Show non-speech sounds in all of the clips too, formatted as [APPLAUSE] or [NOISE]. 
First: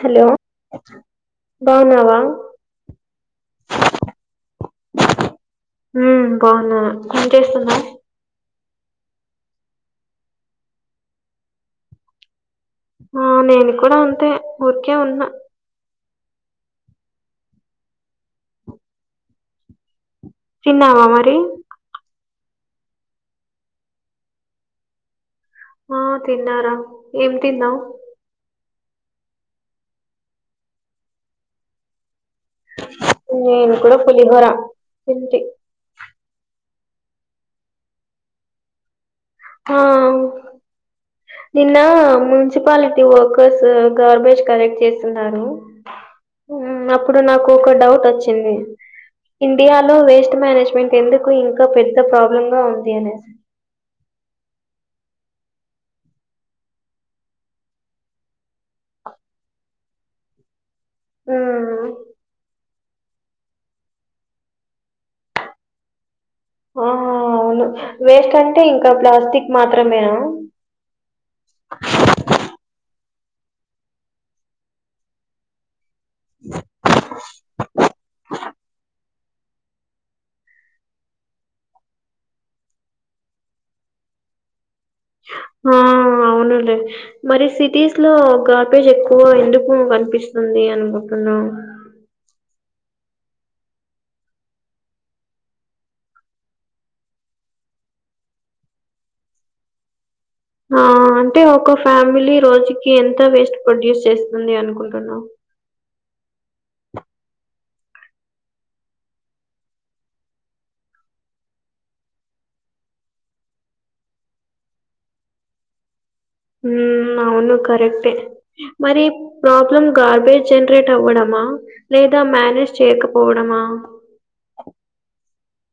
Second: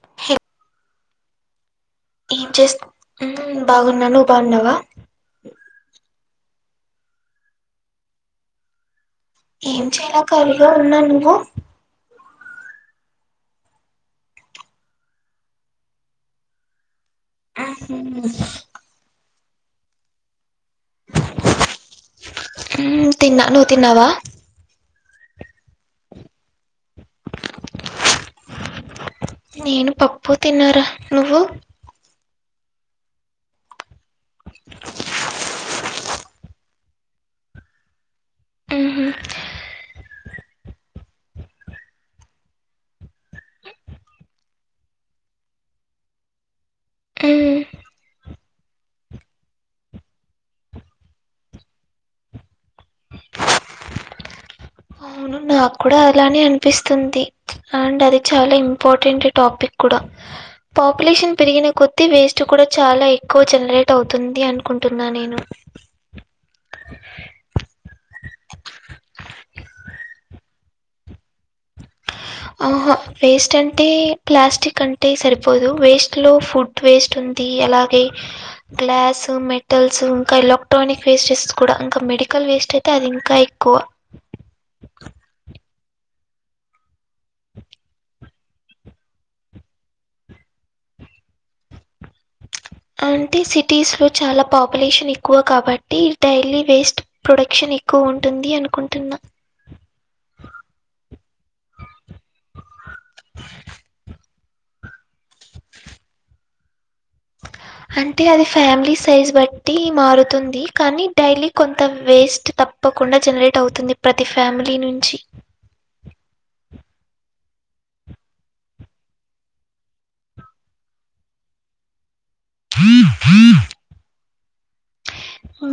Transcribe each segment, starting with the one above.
Hello బాగునావా ఏం చే బాగున్నాను నువ్వు బాగున్నావా హ బాగున్నా ఏం చేస్తున్నా ఏం చేయలే కాలిగా ఉన్నా నువ్వు ఆ నేను కూడా అంతే ఊరికే ఉన్నా ఆహ తిన్నావా మరి తన్నా ను తిన్నావా ఆ తిన్నారా ఏం తిన్నావ్ నేను పప్పు తిన్నారా నువ్వు నేను కూడా పులిహోర తింటి ఆ ఆ అవును నిన్న మున్సిపాలిటీ వర్కర్స్ గార్బేజ్ కలెక్ట్ చేస్తున్నారు అప్పుడు నాకు మ్మ్ ఒక డౌట్ వచ్చింది ఇండియాలో వేస్ట్ మేనేజ్మెంట్ ఎందుకు ఇంకా పెద్ద ప్రాబ్లమ్ గా ఉంది అనే అవును నాకు కూడా అలానే అనిపిస్తుంది అండ్ అది చాలా ఇంపార్టెంట్ టాపిక్ కూడా పాపులేషన్ పెరిగిన ఉమ్ కొద్ది వేస్ట్ కూడా చాలా ఎక్కువ జనరేట్ అవుతుంది అనుకుంటున్నా నేను ఆ అవును వేస్ట్ అంటే ఇంకా ప్లాస్టిక్ మాత్రమేనా ఆహా వేస్ట్ అంటే ప్లాస్టిక్ అంటే సరిపోదు వేస్ట్లో ఫుడ్ వేస్ట్ ఉంది అలాగే గ్లాసు మెటల్స్ ఇంకా ఎలక్ట్రానిక్ వేస్టెస్ కూడా ఇంకా మెడికల్ వేస్ట్ అయితే అది ఇంకా ఎక్కువ ఆ అవునులే మరి సిటీస్ లో గార్బేజ్ ఎక్కువ ఎందుకు కనిపిస్తుంది అనుకుంటున్నావ్ అంటే సిటీస్ లో చాలా పాపులేషన్ ఎక్కువ కాబట్టి డైలీ వేస్ట్ ప్రొడక్షన్ ఎక్కువ ఉంటుంది అనుకుంటున్నా ఆ అంటే ఒక ఫ్యామిలీ రోజుకి ఎంత వేస్ట్ ప్రొడ్యూస్ చేస్తుంది అనుకుంటున్నావు అంటే అది ఫ్యామిలీ సైజ్ బట్టి మారుతుంది కానీ డైలీ కొంత వేస్ట్ తప్పు తప్పకుండా జనరేట్ అవుతుంది ప్రతి ఫ్యామిలీ నుంచి. ఊ అవును కరెక్టే మరీ ప్రాబ్లమ్ గార్బేజ్ జన్రేట్ అవ్వడమా లేదా మ్యానే చేయకపోడమా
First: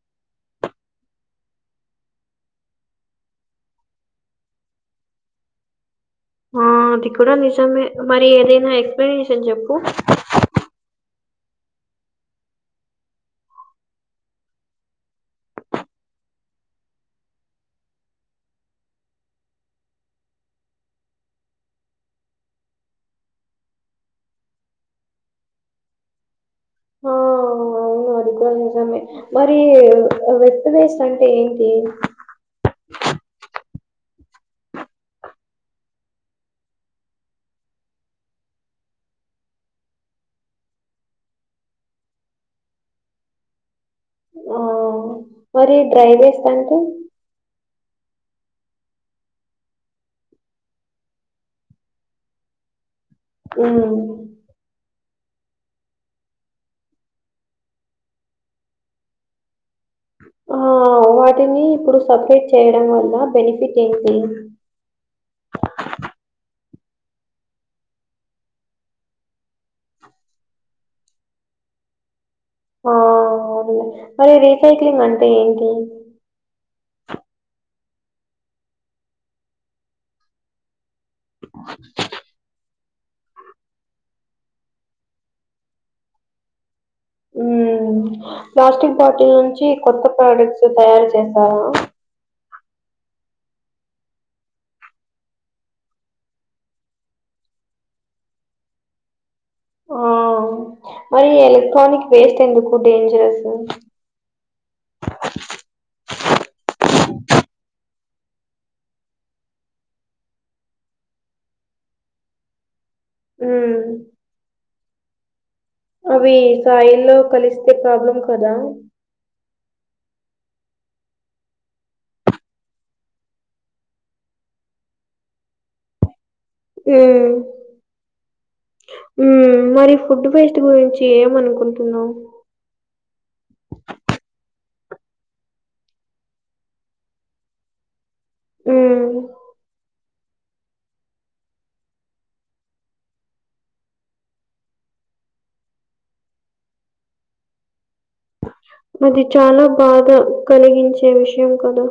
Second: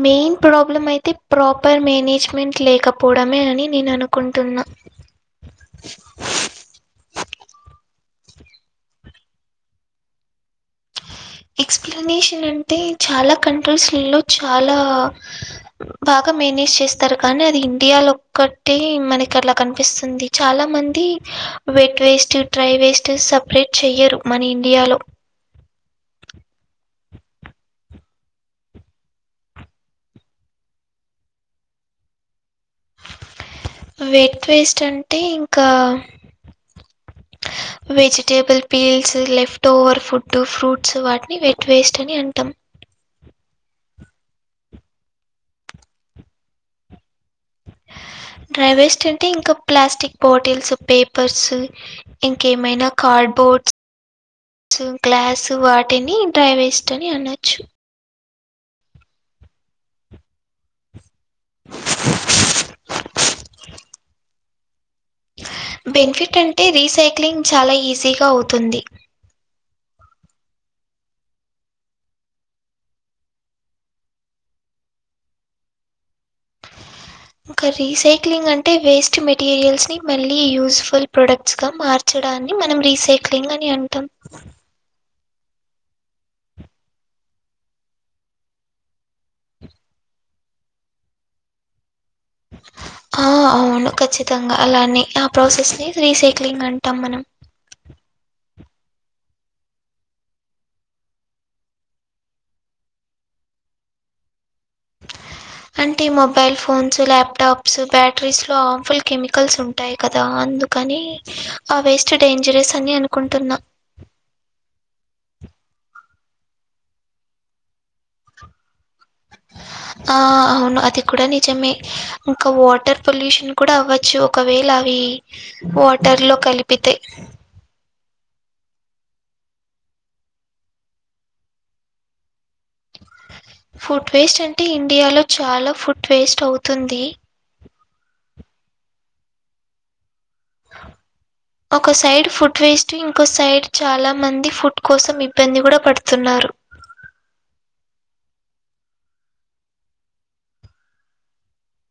మేన్ ప్రాబ్లం అయితే ప్రాపర్ మేనేజ్మెంట్ లేకపోడమే అని నేను అనుకుంటున్నా ఆ అది కుడ నిజమే మరి ఏదైనా ఎక్స్పనేషన్ జెప్పు ఎక్స్ప్లనేషన్ అంటే చాలా కంట్రీస్లో చాలా బాగా మేనేజ్ చేస్తారు కానీ అది ఇండియాలో ఒక్కటే మనకి అట్లా కన్పిస్తుంది చాలా మంది wet waste dry waste separate చెయ్యరు మన ఇండియాలో హోఓవ్ ఓ అది కుడా నిజమే మరీ వెట్టు వేస్టంటే ఏంటి వెట్ వేస్ట్ అంటే ఇంకా vegetable peels leftover food fruits వాట్ని వెట్ వేస్టని అంటాం ఓ మరీ డ్రై వేస్టంటే డ్రైవేస్టంటే ఇంకా ప్లాస్టిక్ బాటిల్స్ పేపర్సు ఇంకేమైనా కార్డ్ బోర్ట్స్ ఉమ్ స్సు గ్లాసూ వాటిని డ్రైవేస్టని అనొచ్చు ఒహో వాటిని ఇప్పుడు సప్రేట్ చేయడం వల్ల బెనిఫిట్ ఏంటి బెనిఫిట్ అంటే రీసైక్లింగ్ చాలా ఈజీగా అవుతుంది ఓ మరి రీసైక్లింగ్ అంటే ఏంటి ఇంక రీసైక్లింగ్ అంటే వేస్ట్ మెటీరియల్స్ ని మళ్ళీ యూజ్ ఫుల్ ప్రొడక్ట్స్ గా మార్చడాన్ని మనం రీసైక్లింగ్ అని అంటాం ఉమ్ ప్లాస్టిక్ బాటిల్ నుంచి కొత్ కొత్త డక్ట్సు తయారు చేస్తారా ఆ అవును ఖచ్చితంగా అలాని ఆ ప్రాసెస్ని రీసైక్లింగ్ అంటాం మనం ఆ మరి ఎలక్ట్రానిక్ వేస్ట్ ఎందుకు డేంజరస్సు అంటే మొబైల్ ఫోన్స్ ల్యాప్టాప్స్ బ్యాటరీస్ లో హామ్ఫుల్ కెమికల్స్ ఉంటాయత కదా అందు కానీ ఆ వేస్టు డేంజరస్ అని అను ఊ అవి సాయిల్లో కలిస్తే ప్రాబ్లం కదా ఆ అవును అది కుడ నిజమే ఇంకా వాటర్ పొల్యూషన్ కూడా అవ్వచ్చు ఒకవేళావి వాటర్ లో కలిప్ ఊ మరి ఫుడ్డు వేస్ట్ గురించి ఏమనుకుంటున్నావ్ ఫుడ్ వేస్టంటే ఇండియాలో చాలా ఫుడ్ వేస్టవుతుంది ఊ ఒక సైడ్ ఫుడ్ వేస్ట్ ఇంకో సైడ్ చాలా మంది ఫుడ్ కోసం ఇబ్బంది కుడా పడుతున్నారు అది చాలా బాధ కలిగించే విషయం కదా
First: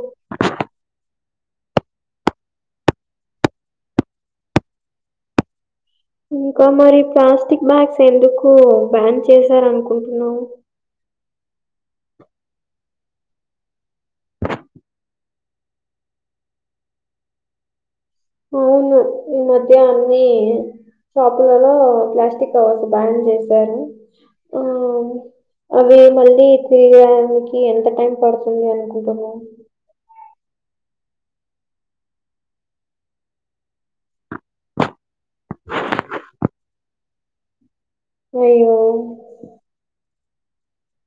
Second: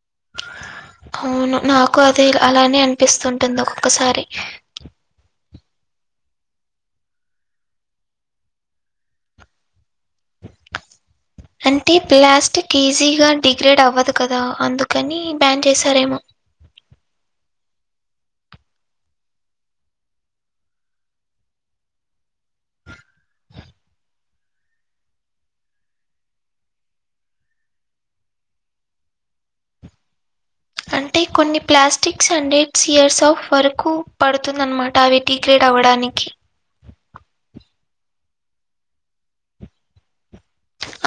అవును నాకు అది ఇలా అలానే అనిపిస్తుంటుంది ఒకొక్కసారి ఇంకా మరి ప్లాస్టిక్ బ్యాగ్స్ ఎందుకు బ్యాన్ చేశారనుకు కుంటున్నావ్ అంటే ప్లాస్టిక్ ఈజీగా డిగ్రేడ్ అవ్వదు కదా అందుకని బ్యాన్ చేసారేమో అవును ఈ మధ్యా అన్నీ షాపులలో ప్లాస్టిక్ కవర్స్ బ్యాన్ చేశారు అవి మళ్ళీ తీయనికి ఎంత టైం పడుతుంది అనుకుంటున్నారు అంటే కొన్ని ప్లాస్టిక్స్ అండి సేల్స్ ఆఫ్ వర్క్ పడుతుందన్నమా అవి టి క్రేట్ అవ్వడానికి అయ్యో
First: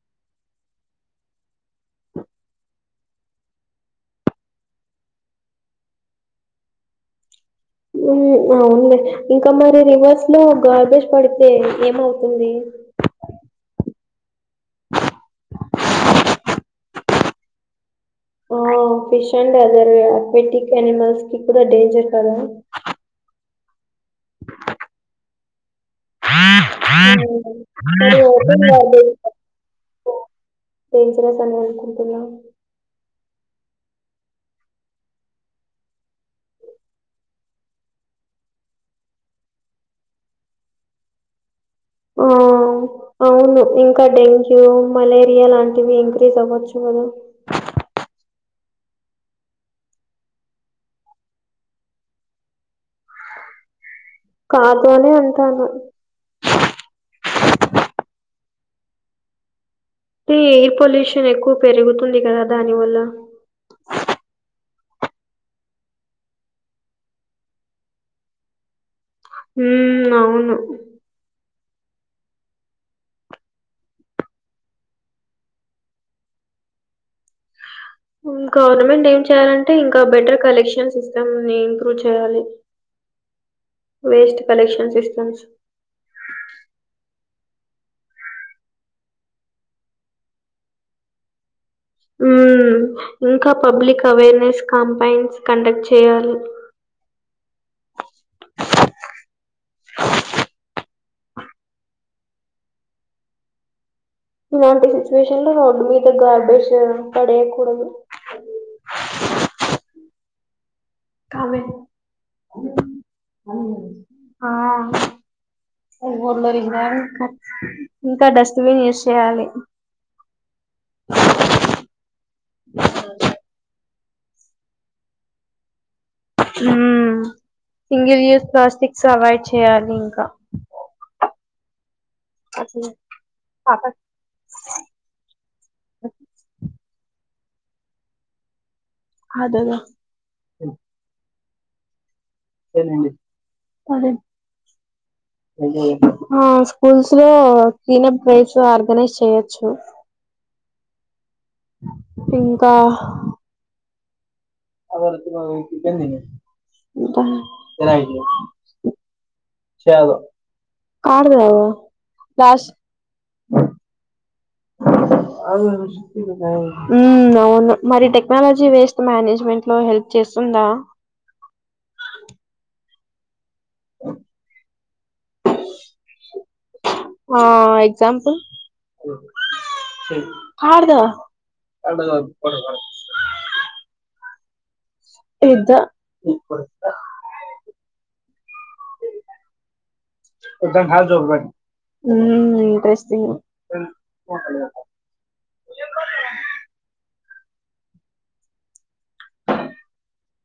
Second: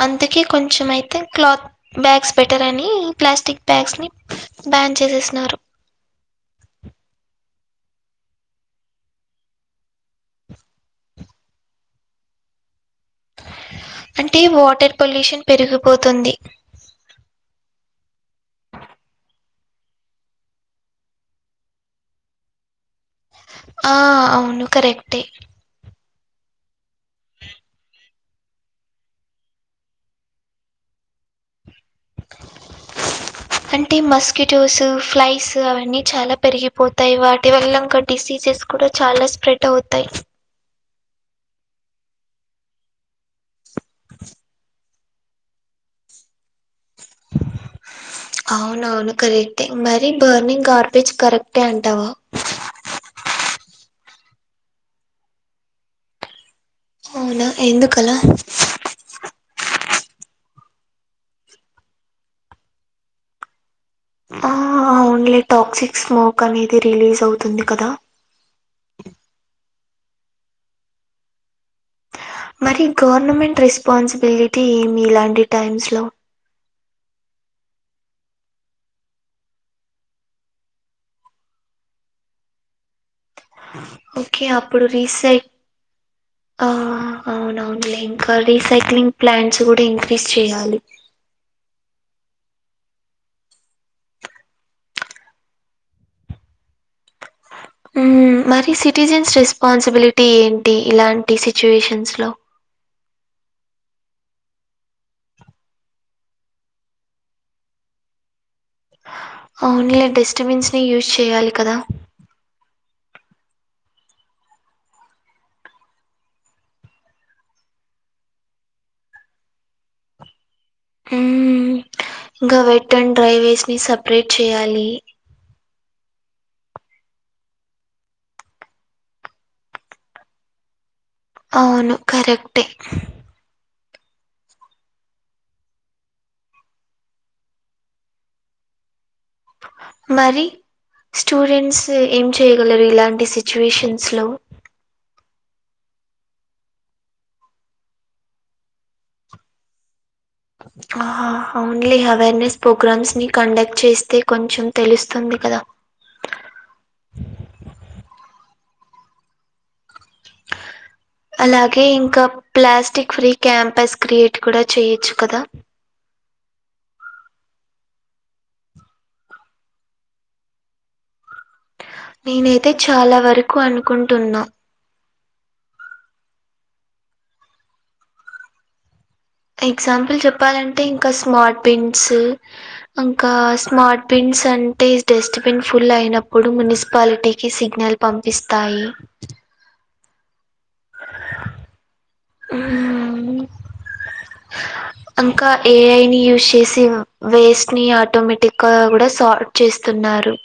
అందుకే కొంచెం అయితే క్లాత్ బ్యాగ్స్ బెటర్ అని ప్లాస్టిక్ బ్యాగ్స్ ని బ్యాన్ చేసేసినారు ఉహు అవును లే ఇంకా మరి రివర్స్ లో గార్బేజ్ పడితే ఏమవుతుంది అంటే వాటర్ పొల్యూషన్ పెరిగపోతుంది ఆ fish and other aquatic animals కి కూడా డేంజర్ కదా ఆ అవును కరెక్టే [UNINTELLIGIBLE] సరిగా పడుతుందా డేంజరస్ అని అనుకుంటున్నా అంటే మస్కిటోస్ ఫ్లైస్ అవన్నీ చాలా పెరిగిపోతయి వాటి వల్ల ఇంకా డిసీజెస్ కూడ చాలా స్ప్రెడ్ అవుతాయి ఆ అవును ఇంకా డెంగ్యూ మలేరియా లాంటివి ఇంక్రీజ్ అవ్వచ్చు ఉహు అవునవును కరెక్టే మరి బర్నింగ్ గార్బేజ్ కరెక్టే అంటావా కాదు అనే అంటానా అవునా ఎందుకలా ఈ పొల్యూషన్ ఎక్కువ పెరుగుతుంది కదా దాని వల్ల ఆ ఓన్లీ టాక్సిక్ స్మోక్ అనేది రిలీజ్ అవుతుంది కదా ఉ అవును మరి గవర్నమెంట్ రెస్పాన్సిబిలిటీ ఏమి ఇలాంటి టైమ్స్ లో ఉ గవర్నమెంట్ ఏం చేయాలంటే ఇంకా బెటర్ కలెక్షన్ సిస్టమ్ ని ఇంప్రూవ్ చేయాలి [INAUDIBLE] వేస్ట్ ఓకే అప్పుడు కలెక్షన్ సిస్టమ్స్ రీసైట్ ఆ అవునవునులే ఇంకా రీసైక్లింగ్ ప్లాంట్స్ కూడా ఇంక్రీజ్ చేయాలి ఊ ఇంకా పబ్లిక్ అవేర్నెస్ కాంపైన్స్ కండక్ట్ చేయాలి హూ మరి సిటిజన్స్ రెస్పాన్సిబిలిటీ ఏంటి ఇలాంటి సిచ్యుయేషన్స్లో ఇలాంటి సిచ్యువేషన్ లో రోడ్డు మీద గార్బేస్ పడేయకూడదు ఓన్లీ డిస్టబెన్సని యూజ్ చేయాలి కామెంట్ కదా! ఇంకా డస్ట్ బిన్ యూజ్ చేయాలి ఊ ఇంకా వెట్ అన్ డ్రై వేస్ట్ ని సప్రేట్ చేయాలి ఊ సింగిల్ యూస్ ప్లాస్టిక్స్ అవైడ్ చెయ్యాలి ఇంక అవును కరెక్టే. అతక్ అదేఅద మరి స్టూడెంట్స్ ఏం చేయగలరు ఇలాంటి సిచ్చువేషన్స్ లో [INAUDIBLE] ఆ స్కూల్స్ లో క్లీనబ్ బేస్ ఆర్గనైజ్ చేయొచ్చు ఓన్లీ అవేర్నెస్ ఇంకా ప్రోగ్రామ్స్ ని కండక్ట్ చేస్తే కొంచెం తెలుస్తుంది కదా! [UNINTELLIGIBLE] [UNINTELLIGIBLE] అలాగే ఇంకా ప్లాస్టిక్ ఫ్రీ క్యాంపస్ క్రియేట్ కూడా చేయొచ్చు కదా! అవున్ మ్ అవును మరి టెక్నాలజీ వేస్ట్ మేనేజ్మెంట్ లో హెల్ప్ చేస్తుందా నేనైతే చాలా వరకు అనుకుంటున్న ఆ ఎగ్జాంపుల్ ఎగ్జాంపుల్ చెప్పాలంటె కాడ్దా ఇంకా స్మార్ట్ తింగ్సూ ఇంకా స్మార్ట్ పింగ్స్ అంటే డస్ట్ బిన్ ఫుల్ అయినప్పుడు మున్సిపాలిటీకి సిగ్నల్ పంపిస్తాయి మ్మ్ ఇంట్రెస్టింగ్ మ్మ్. ఇంకా ఏఐని యూజ్ చేసి వేస్ట్ ని ఆటోమేటిగ్గా కూడ సార్ట్ చేస్తున్నారు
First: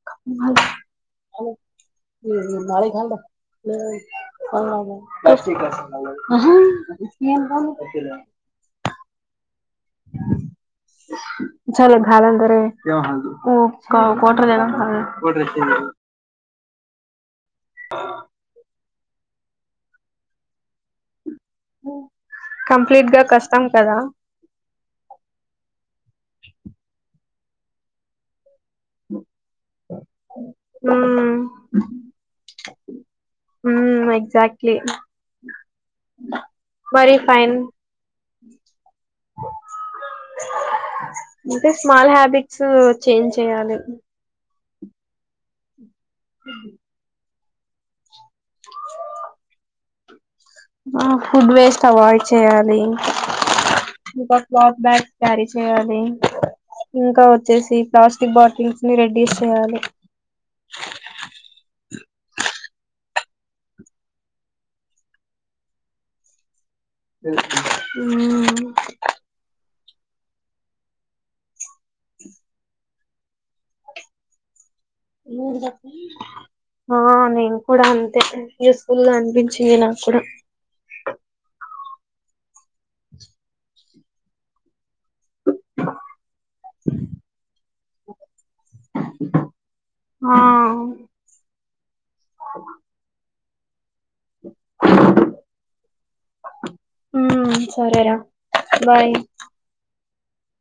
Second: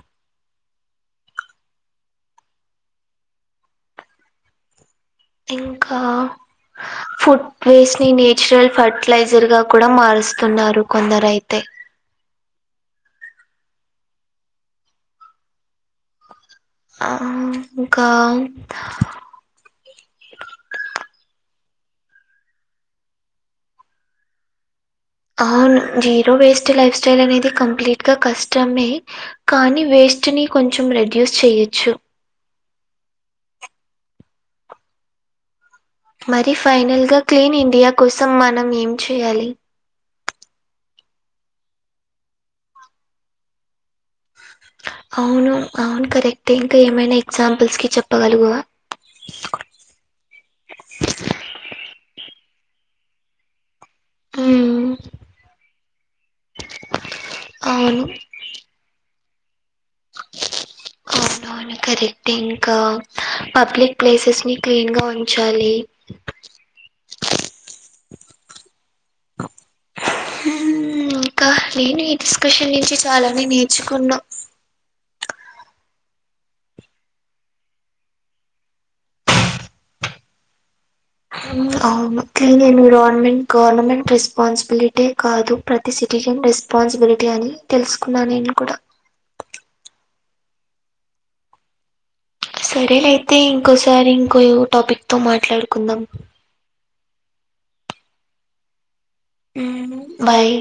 [INAUDIBLE] [UNINTELLIGIBLE] ఇంకా [UNINTELLIGIBLE] చురల్ ఫర్టిలైజర్ గా కూడ మారుస్తున్నారు కొందరైతే [UNINTELLIGIBLE] మ్ ఇంకా కంప్లీట్ గా కష్టం కదా అవును జీరో వేస్ట్ లైఫ్ స్టైల్ అనేది కంప్లీట్గా కష్టమే కానీ వేస్ ట్ని కొంచెం మ్మ్ రెడ్యూస్ చేయొచ్చు మ్ ఎగ్జాక్ట్లీ మరి ఫైనల్ మరి గా ఫైన్ క్లీన్ ఇండియా కోసం మనం ఏం చేయాలి అంటే స్మాల్ హ్యాబిట్సూ చేంజ్ చేయాలి అవును అవును కరెక్టే ఇంకా ఏమైన ఎగ్జాంపుల్స్ కి చెప్పగలవా ఆ ఫుడ్ వేస్ట్ అవైడ్ చేయాలి ఇంకా క్లాప్ హ్మ్. బ్యాగ్స్ క్యారీ చేయాలి ఇంకా వచ్చేసి అవును. ప్లాస్టిక్ బాటిల్స్ మీ రెడ్డీస్ చేయాలి అవునవును కరెక్టే ఇంకా పబ్లిక్ ప్లేసెస్ని క్లీన్గా ఉంచాలి మ్ అ మ్ ఇంకా నేను ఈ డిస్కషన్ నుంచి చాలానే నేర్చుకున్నా నూరు దఫ ఆ నేను కూడా అంతే స్కూల్గా అనిపించింది నాకు కూడా అవును క్లీన్ ఎన్విరాన్మెంట్ గవర్నమెంట్ెస్ స్పాన్సిబిలిటీ కాదు ప్రతి సిటిజన్ రెస్పాన్సిబిలిటీ అని తెలుసుకున్నాను నేను కూడా ఆ సరేలే అయితే ఇంకోసారి ఇంకో న్యూ టాపిక్ తో మాట్లాడుకుందాం మ్ సరేరా బాయ్ మ్ బాయ్